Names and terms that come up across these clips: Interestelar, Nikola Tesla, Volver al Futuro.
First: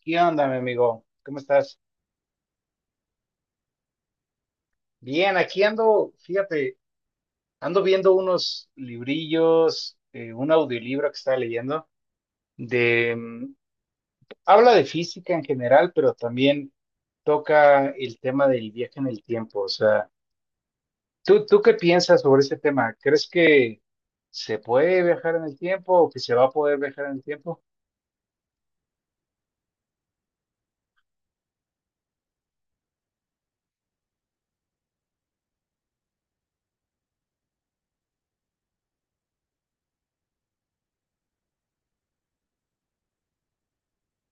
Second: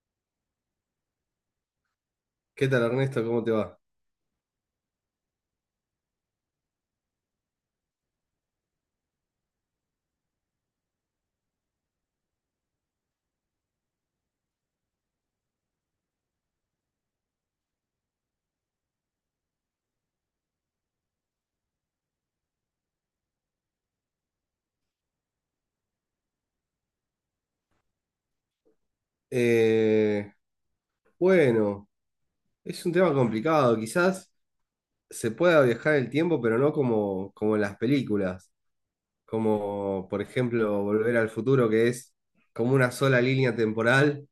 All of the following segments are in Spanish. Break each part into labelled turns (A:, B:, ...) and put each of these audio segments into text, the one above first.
A: ¿Qué onda, mi amigo? ¿Cómo estás?
B: ¿Qué tal, Ernesto? ¿Cómo te va?
A: Bien, aquí ando, fíjate, ando viendo unos librillos, un audiolibro que estaba leyendo, de, mm, habla de física en general, pero también toca el tema del viaje en el tiempo. O sea, ¿tú qué piensas sobre ese tema? ¿Crees que se puede viajar en el tiempo o que se va a poder viajar en el tiempo?
B: Eh, bueno, es un tema complicado. Quizás se pueda viajar en el tiempo, pero no como en las películas. Como por ejemplo Volver al Futuro, que es como una sola línea temporal,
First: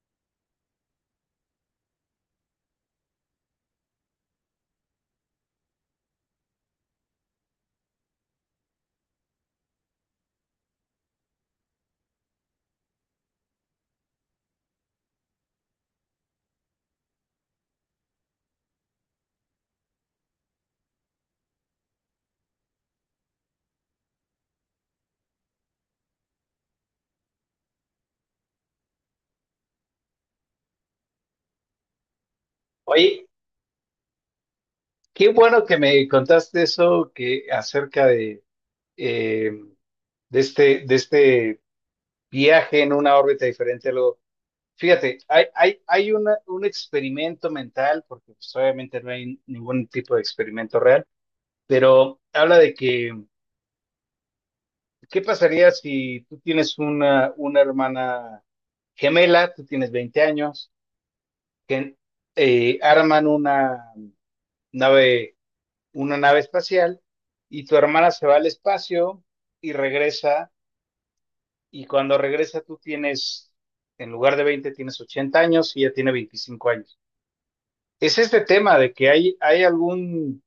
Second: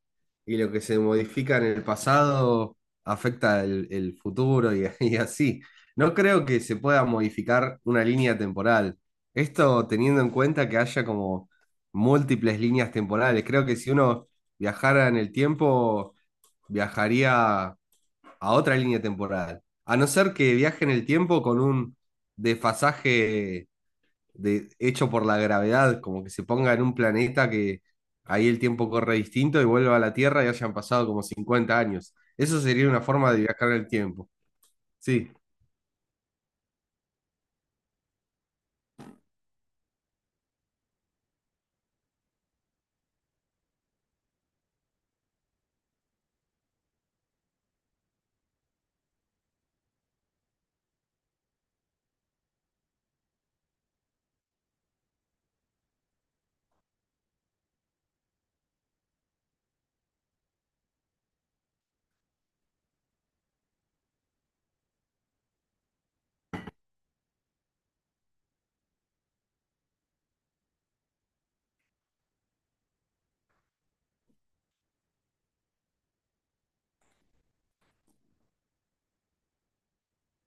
B: y lo que se modifica en el pasado afecta el futuro y, y así. No creo que se pueda modificar una línea temporal. Esto teniendo en cuenta que haya como múltiples líneas temporales. Creo que si uno viajara en el tiempo, viajaría a otra línea temporal. A no ser que viaje en el tiempo con un desfasaje de, hecho por la gravedad, como que se ponga en un planeta que ahí el tiempo corre distinto y vuelva a la Tierra y hayan pasado como 50 años. Eso sería una
A: Oye,
B: forma de viajar en el tiempo.
A: qué
B: Sí,
A: bueno que me contaste eso que acerca de, eh, de este viaje en una órbita diferente a lo... Fíjate, hay un experimento mental, porque pues, obviamente no hay ningún tipo de experimento real, pero habla de que, ¿qué pasaría si tú tienes una hermana gemela, tú tienes 20 años, que arman nave, una nave espacial y tu hermana se va al espacio y regresa, y cuando regresa tú tienes, en lugar de 20 tienes 80 años y ella tiene 25 años. Es este tema de que hay algún,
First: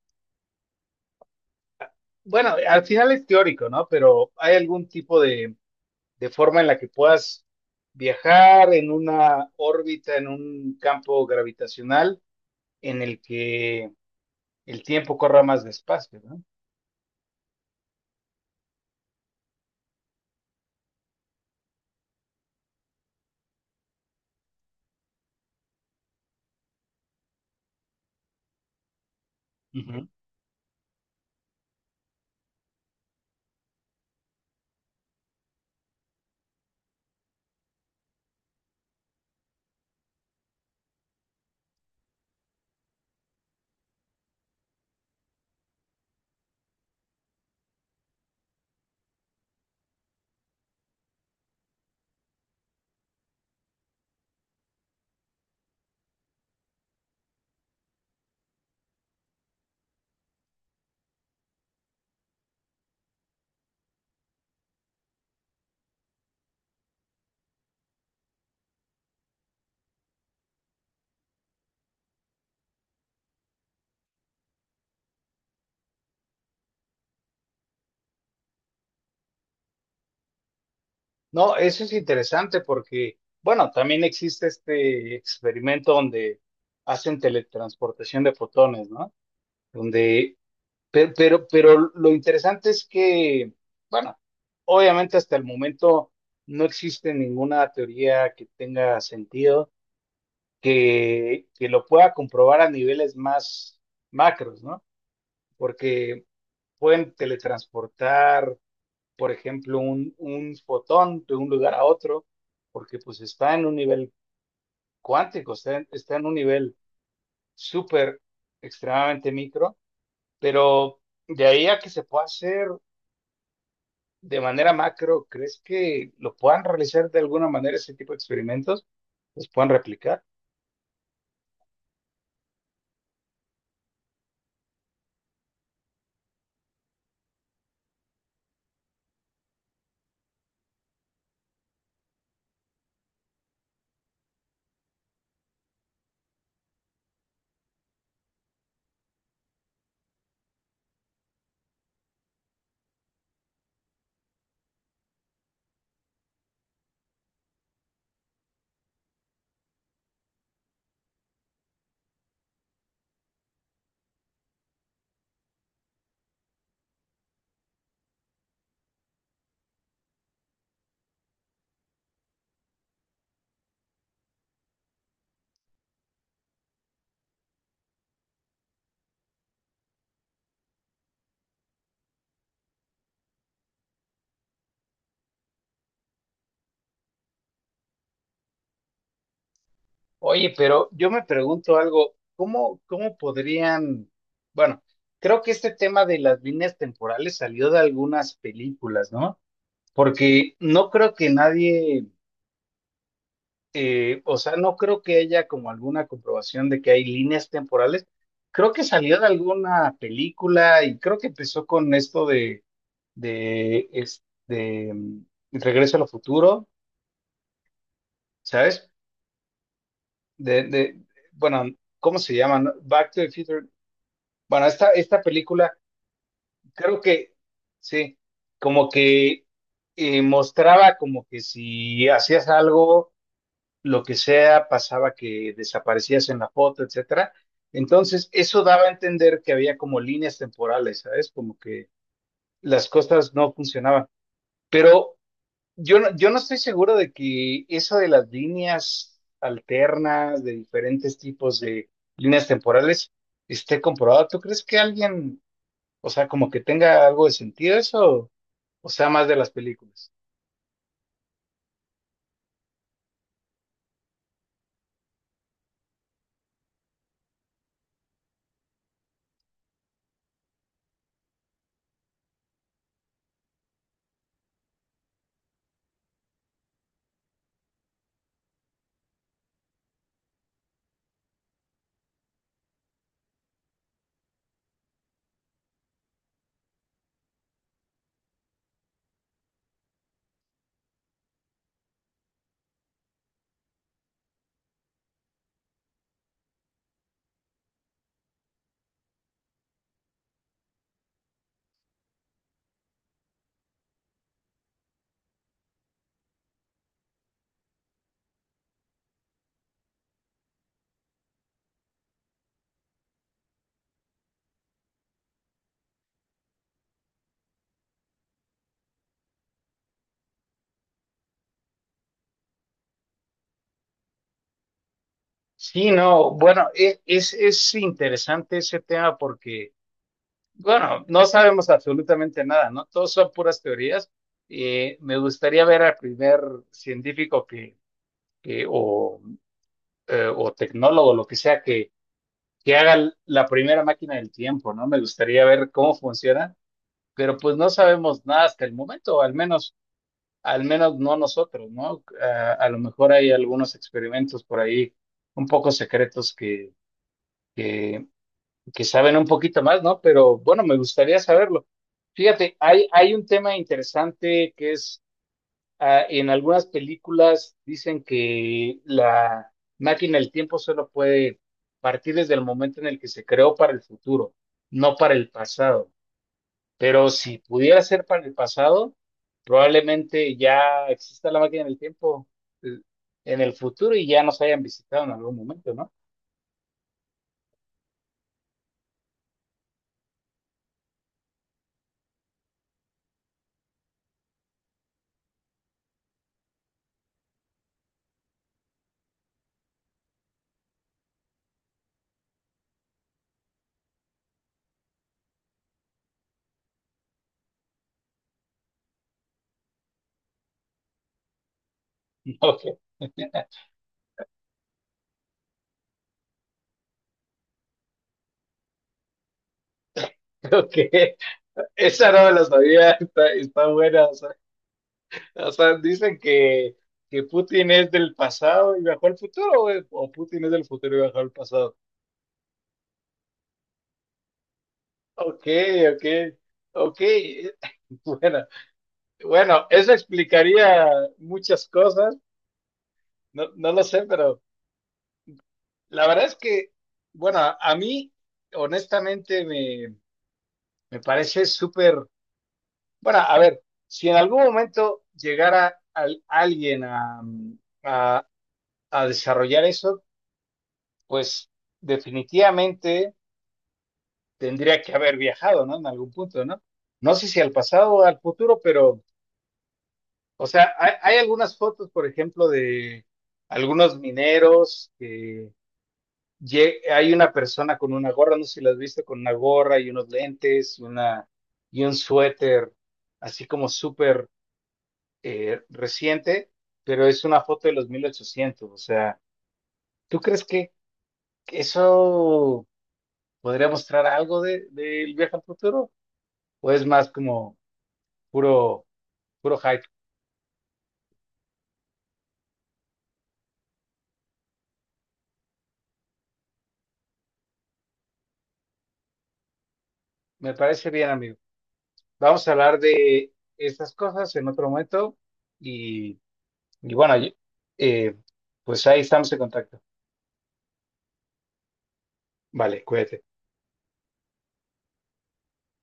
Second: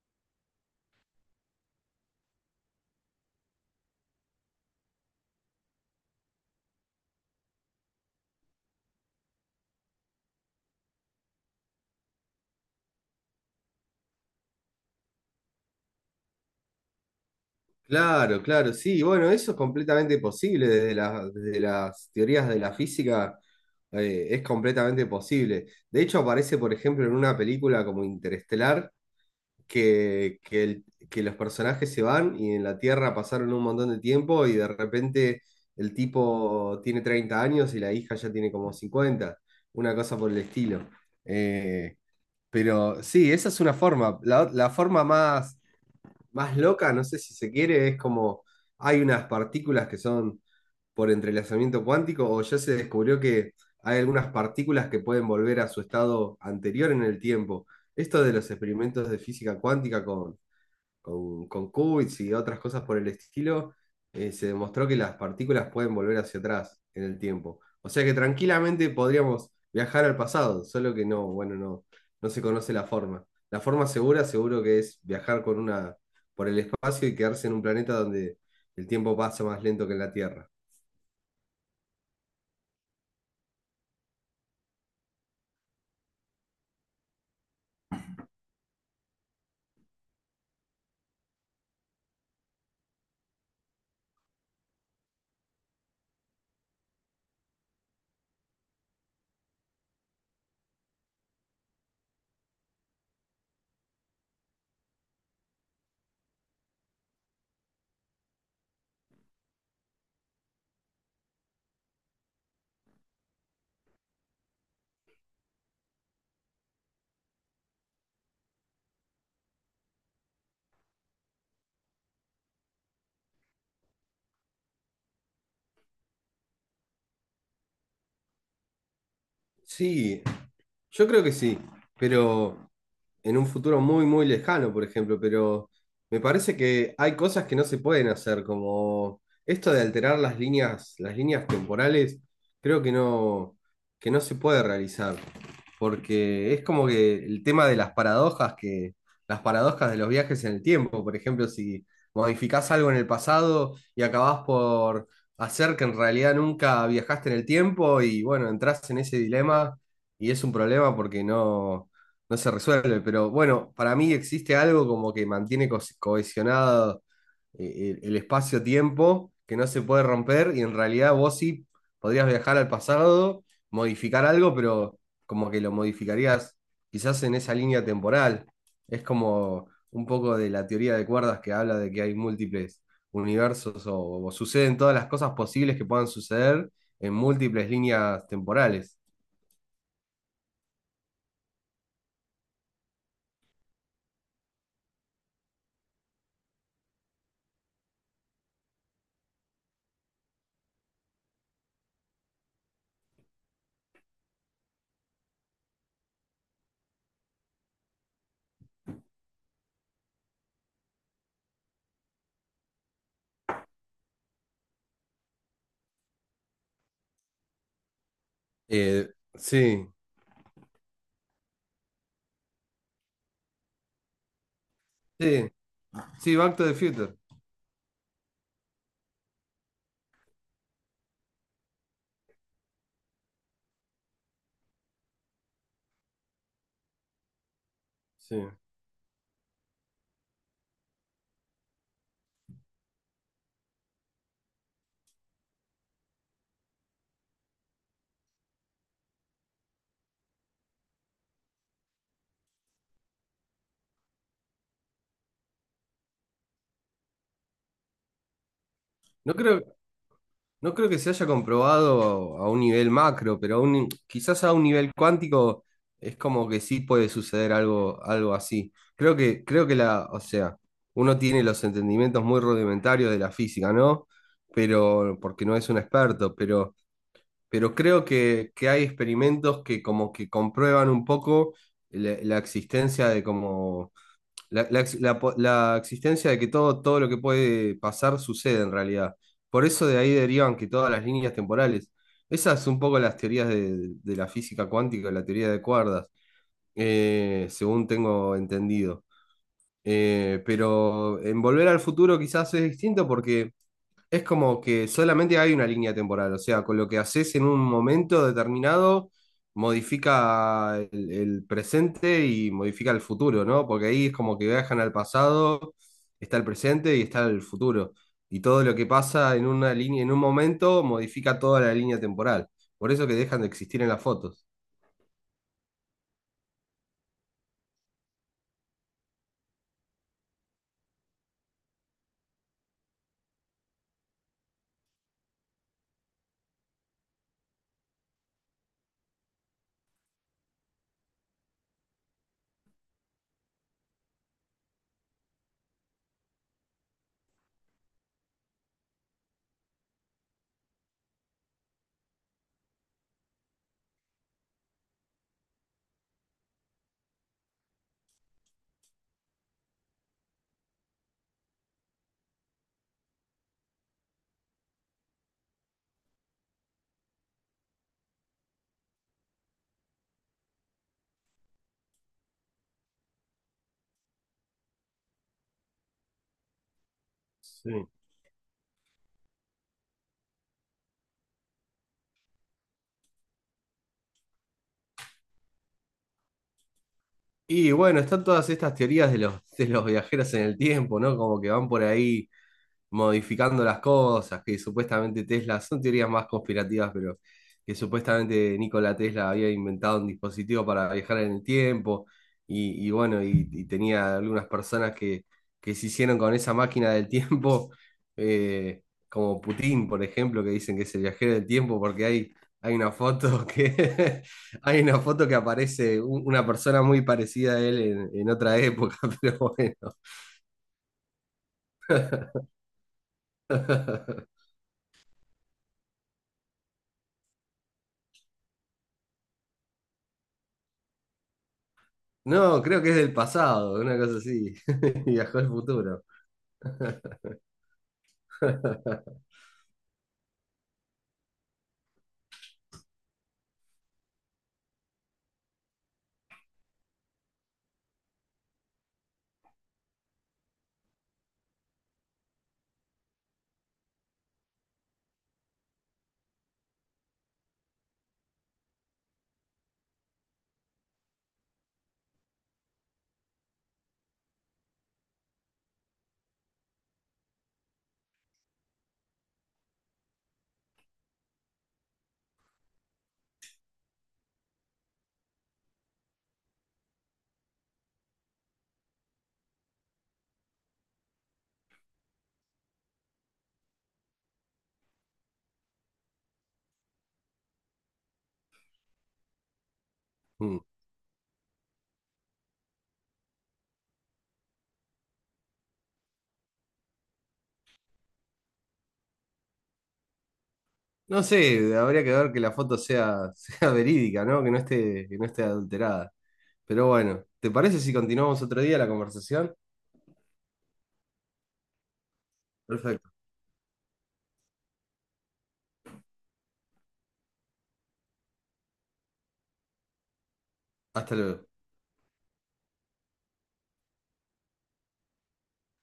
A: bueno, al final es teórico, ¿no? Pero hay algún tipo de forma en la que puedas viajar en una órbita, en un campo gravitacional en el que el tiempo corra más despacio, ¿no?
B: claro, claro, sí, bueno, eso es completamente posible desde la- desde las teorías de la física, es completamente posible. De hecho, aparece, por ejemplo, en una película como Interestelar,
A: Ujú.
B: que, que, el- que los personajes se van y en la Tierra pasaron un montón de tiempo y de repente el tipo tiene 30 años y la hija ya tiene como 50, una cosa por el estilo. Eh, pero sí, esa es una forma. La forma más, más loca, no sé si se quiere, es como hay unas partículas que son por entrelazamiento cuántico, o ya se descubrió que hay algunas partículas que pueden volver a su estado anterior en el tiempo. Esto de los experimentos de física cuántica con qubits y otras cosas por el estilo, se demostró que las partículas pueden volver hacia atrás en el tiempo. O sea que tranquilamente podríamos viajar al pasado, solo que no, bueno, no, no se conoce la forma. La forma segura seguro que es viajar con una, por el espacio y quedarse en un planeta donde el tiempo pasa más lento que en la Tierra.
A: No, eso es interesante porque, bueno, también existe este experimento donde hacen teletransportación de fotones, ¿no? Donde... Pero lo interesante es que, bueno, obviamente hasta el momento no existe ninguna teoría que tenga sentido que lo pueda comprobar a niveles más macros, ¿no? Porque pueden teletransportar, por ejemplo, un fotón de un lugar a otro, porque pues está en un nivel cuántico, está en un nivel súper extremadamente micro, pero de ahí a que se pueda hacer de manera macro, ¿crees que lo puedan realizar de alguna manera ese tipo de experimentos? ¿Los puedan
B: Sí,
A: replicar?
B: yo creo que sí, pero en un futuro muy, muy lejano, por ejemplo, pero me parece que hay cosas que no se pueden hacer, como esto de alterar las líneas temporales, creo que no se puede realizar, porque es como que el tema de las paradojas, que las paradojas de los viajes en el tiempo, por ejemplo, si modificás algo en el pasado y acabás por hacer que en realidad nunca viajaste en el tiempo y bueno, entras en ese dilema y es un problema porque no, no se resuelve. Pero bueno, para mí existe algo como que mantiene co- cohesionado el espacio-tiempo que no se puede romper y en realidad vos sí podrías viajar al pasado, modificar algo, pero como que lo modificarías quizás en esa línea temporal. Es como un poco de la teoría de cuerdas que habla de que hay múltiples universos o suceden todas las cosas posibles que puedan suceder en múltiples líneas temporales.
A: Oye, pero yo me pregunto algo, ¿cómo podrían, bueno, creo que este tema de las líneas temporales salió de algunas películas, ¿no? Porque no creo que nadie, o sea, no creo que haya como alguna comprobación de que hay líneas temporales. Creo que salió de alguna película y creo que empezó con esto de de, es- de, mm, Regreso al Futuro, ¿sabes?
B: Eh, sí,
A: De, de, bueno, ¿cómo se llama? ¿No? Back to the Future. Bueno, esta
B: sí,
A: película,
B: sí, Back to the
A: creo
B: Future.
A: que, sí, como que mostraba como que si hacías algo, lo que sea, pasaba que desaparecías en la foto, etcétera. Entonces,
B: Sí.
A: eso daba a entender que había como líneas temporales, ¿sabes? Como que las cosas no funcionaban. Pero yo no estoy seguro de que eso de las líneas alternas, de diferentes tipos de líneas temporales, esté comprobado. ¿Tú crees que alguien, o sea, como que tenga algo de sentido eso, o sea, más
B: No
A: de las
B: creo,
A: películas?
B: no creo que se haya comprobado a un nivel macro, pero a un- quizás a un nivel cuántico es como que sí puede suceder algo, algo así. Creo que la, o sea, uno tiene los entendimientos muy rudimentarios de la física, ¿no? Pero, porque no es un experto, pero creo que hay experimentos que como que comprueban un poco la existencia de como la ex- la po- la existencia de que todo, todo lo que puede pasar sucede en realidad. Por eso de ahí derivan que todas las líneas temporales. Esas son un poco las teorías de la física cuántica, la teoría de cuerdas, según tengo entendido. Pero en Volver al Futuro quizás es distinto porque es como que solamente hay una línea temporal, o sea, con lo que haces en un momento determinado, modifica el presente y modifica el futuro, ¿no? Porque ahí es como que viajan al pasado, está el presente y está el futuro. Y todo lo que pasa en una línea, en un momento, modifica toda la línea temporal. Por eso que dejan de existir en las fotos.
A: Sí, no, bueno, es interesante ese tema porque, bueno, no sabemos absolutamente nada, ¿no? Todos son puras teorías. Me gustaría ver al primer científico que o tecnólogo, lo que sea, que haga la primera máquina del tiempo, ¿no? Me gustaría ver cómo funciona, pero pues no sabemos nada hasta el momento, al menos no nosotros, ¿no? A lo mejor hay algunos experimentos por ahí un poco secretos que, que saben un poquito más, ¿no? Pero bueno, me gustaría saberlo. Fíjate, hay un tema interesante que en algunas películas dicen que la máquina del tiempo solo puede partir desde el momento en el que se creó para el futuro, no para el pasado. Pero si pudiera
B: Sí.
A: ser para el pasado, probablemente ya exista la máquina del tiempo eh, en el futuro y ya nos hayan visitado en algún momento, ¿no?
B: Y bueno, están todas estas teorías de los viajeros en el tiempo, ¿no? Como que van por ahí modificando las cosas, que supuestamente Tesla, son teorías más conspirativas, pero que supuestamente Nikola Tesla había inventado un dispositivo para viajar en el tiempo, y bueno, y tenía algunas personas que se hicieron con esa máquina del tiempo, eh, como Putin, por ejemplo, que dicen que es el viajero del tiempo, porque hay,
A: Ok,
B: hay una foto que hay una foto que aparece un- una persona muy parecida a él en otra época, pero bueno.
A: ok. Esa no me la sabía, está buena. o sea, O sea, dicen que, Putin es del pasado y viajó al futuro, güey, o Putin es del futuro y viajó al pasado.
B: No, creo que es del pasado, una cosa así. Viajó
A: Ok,
B: al futuro.
A: ok, ok. Bueno, bueno, eso explicaría muchas cosas, no, no lo sé, pero la verdad es que, bueno, a mí, honestamente, me parece súper, bueno, a ver, si en algún momento llegara al- alguien a, a a desarrollar eso, pues definitivamente tendría que haber viajado, ¿no? En algún punto, ¿no? No sé si al pasado o al futuro, pero, o sea, hay algunas fotos, por ejemplo, de algunos mineros que hay una persona con una gorra, no sé si la has visto, con una gorra y unos lentes y un suéter, así como súper reciente, pero es una foto de los 1800. O sea, ¿tú crees
B: Mm.
A: que eso podría mostrar algo de, del viaje al futuro? ¿O es más como puro... Puro hype?
B: No sé, habría que ver que la foto sea, sea verídica, ¿no? Que no esté adulterada. Pero bueno, ¿te parece si continuamos otro día la conversación?
A: Me parece bien, amigo. Vamos a hablar
B: Perfecto.
A: de estas cosas en otro momento y, y bueno, eh, pues ahí estamos en contacto.
B: Hasta luego.
A: Vale, cuídate.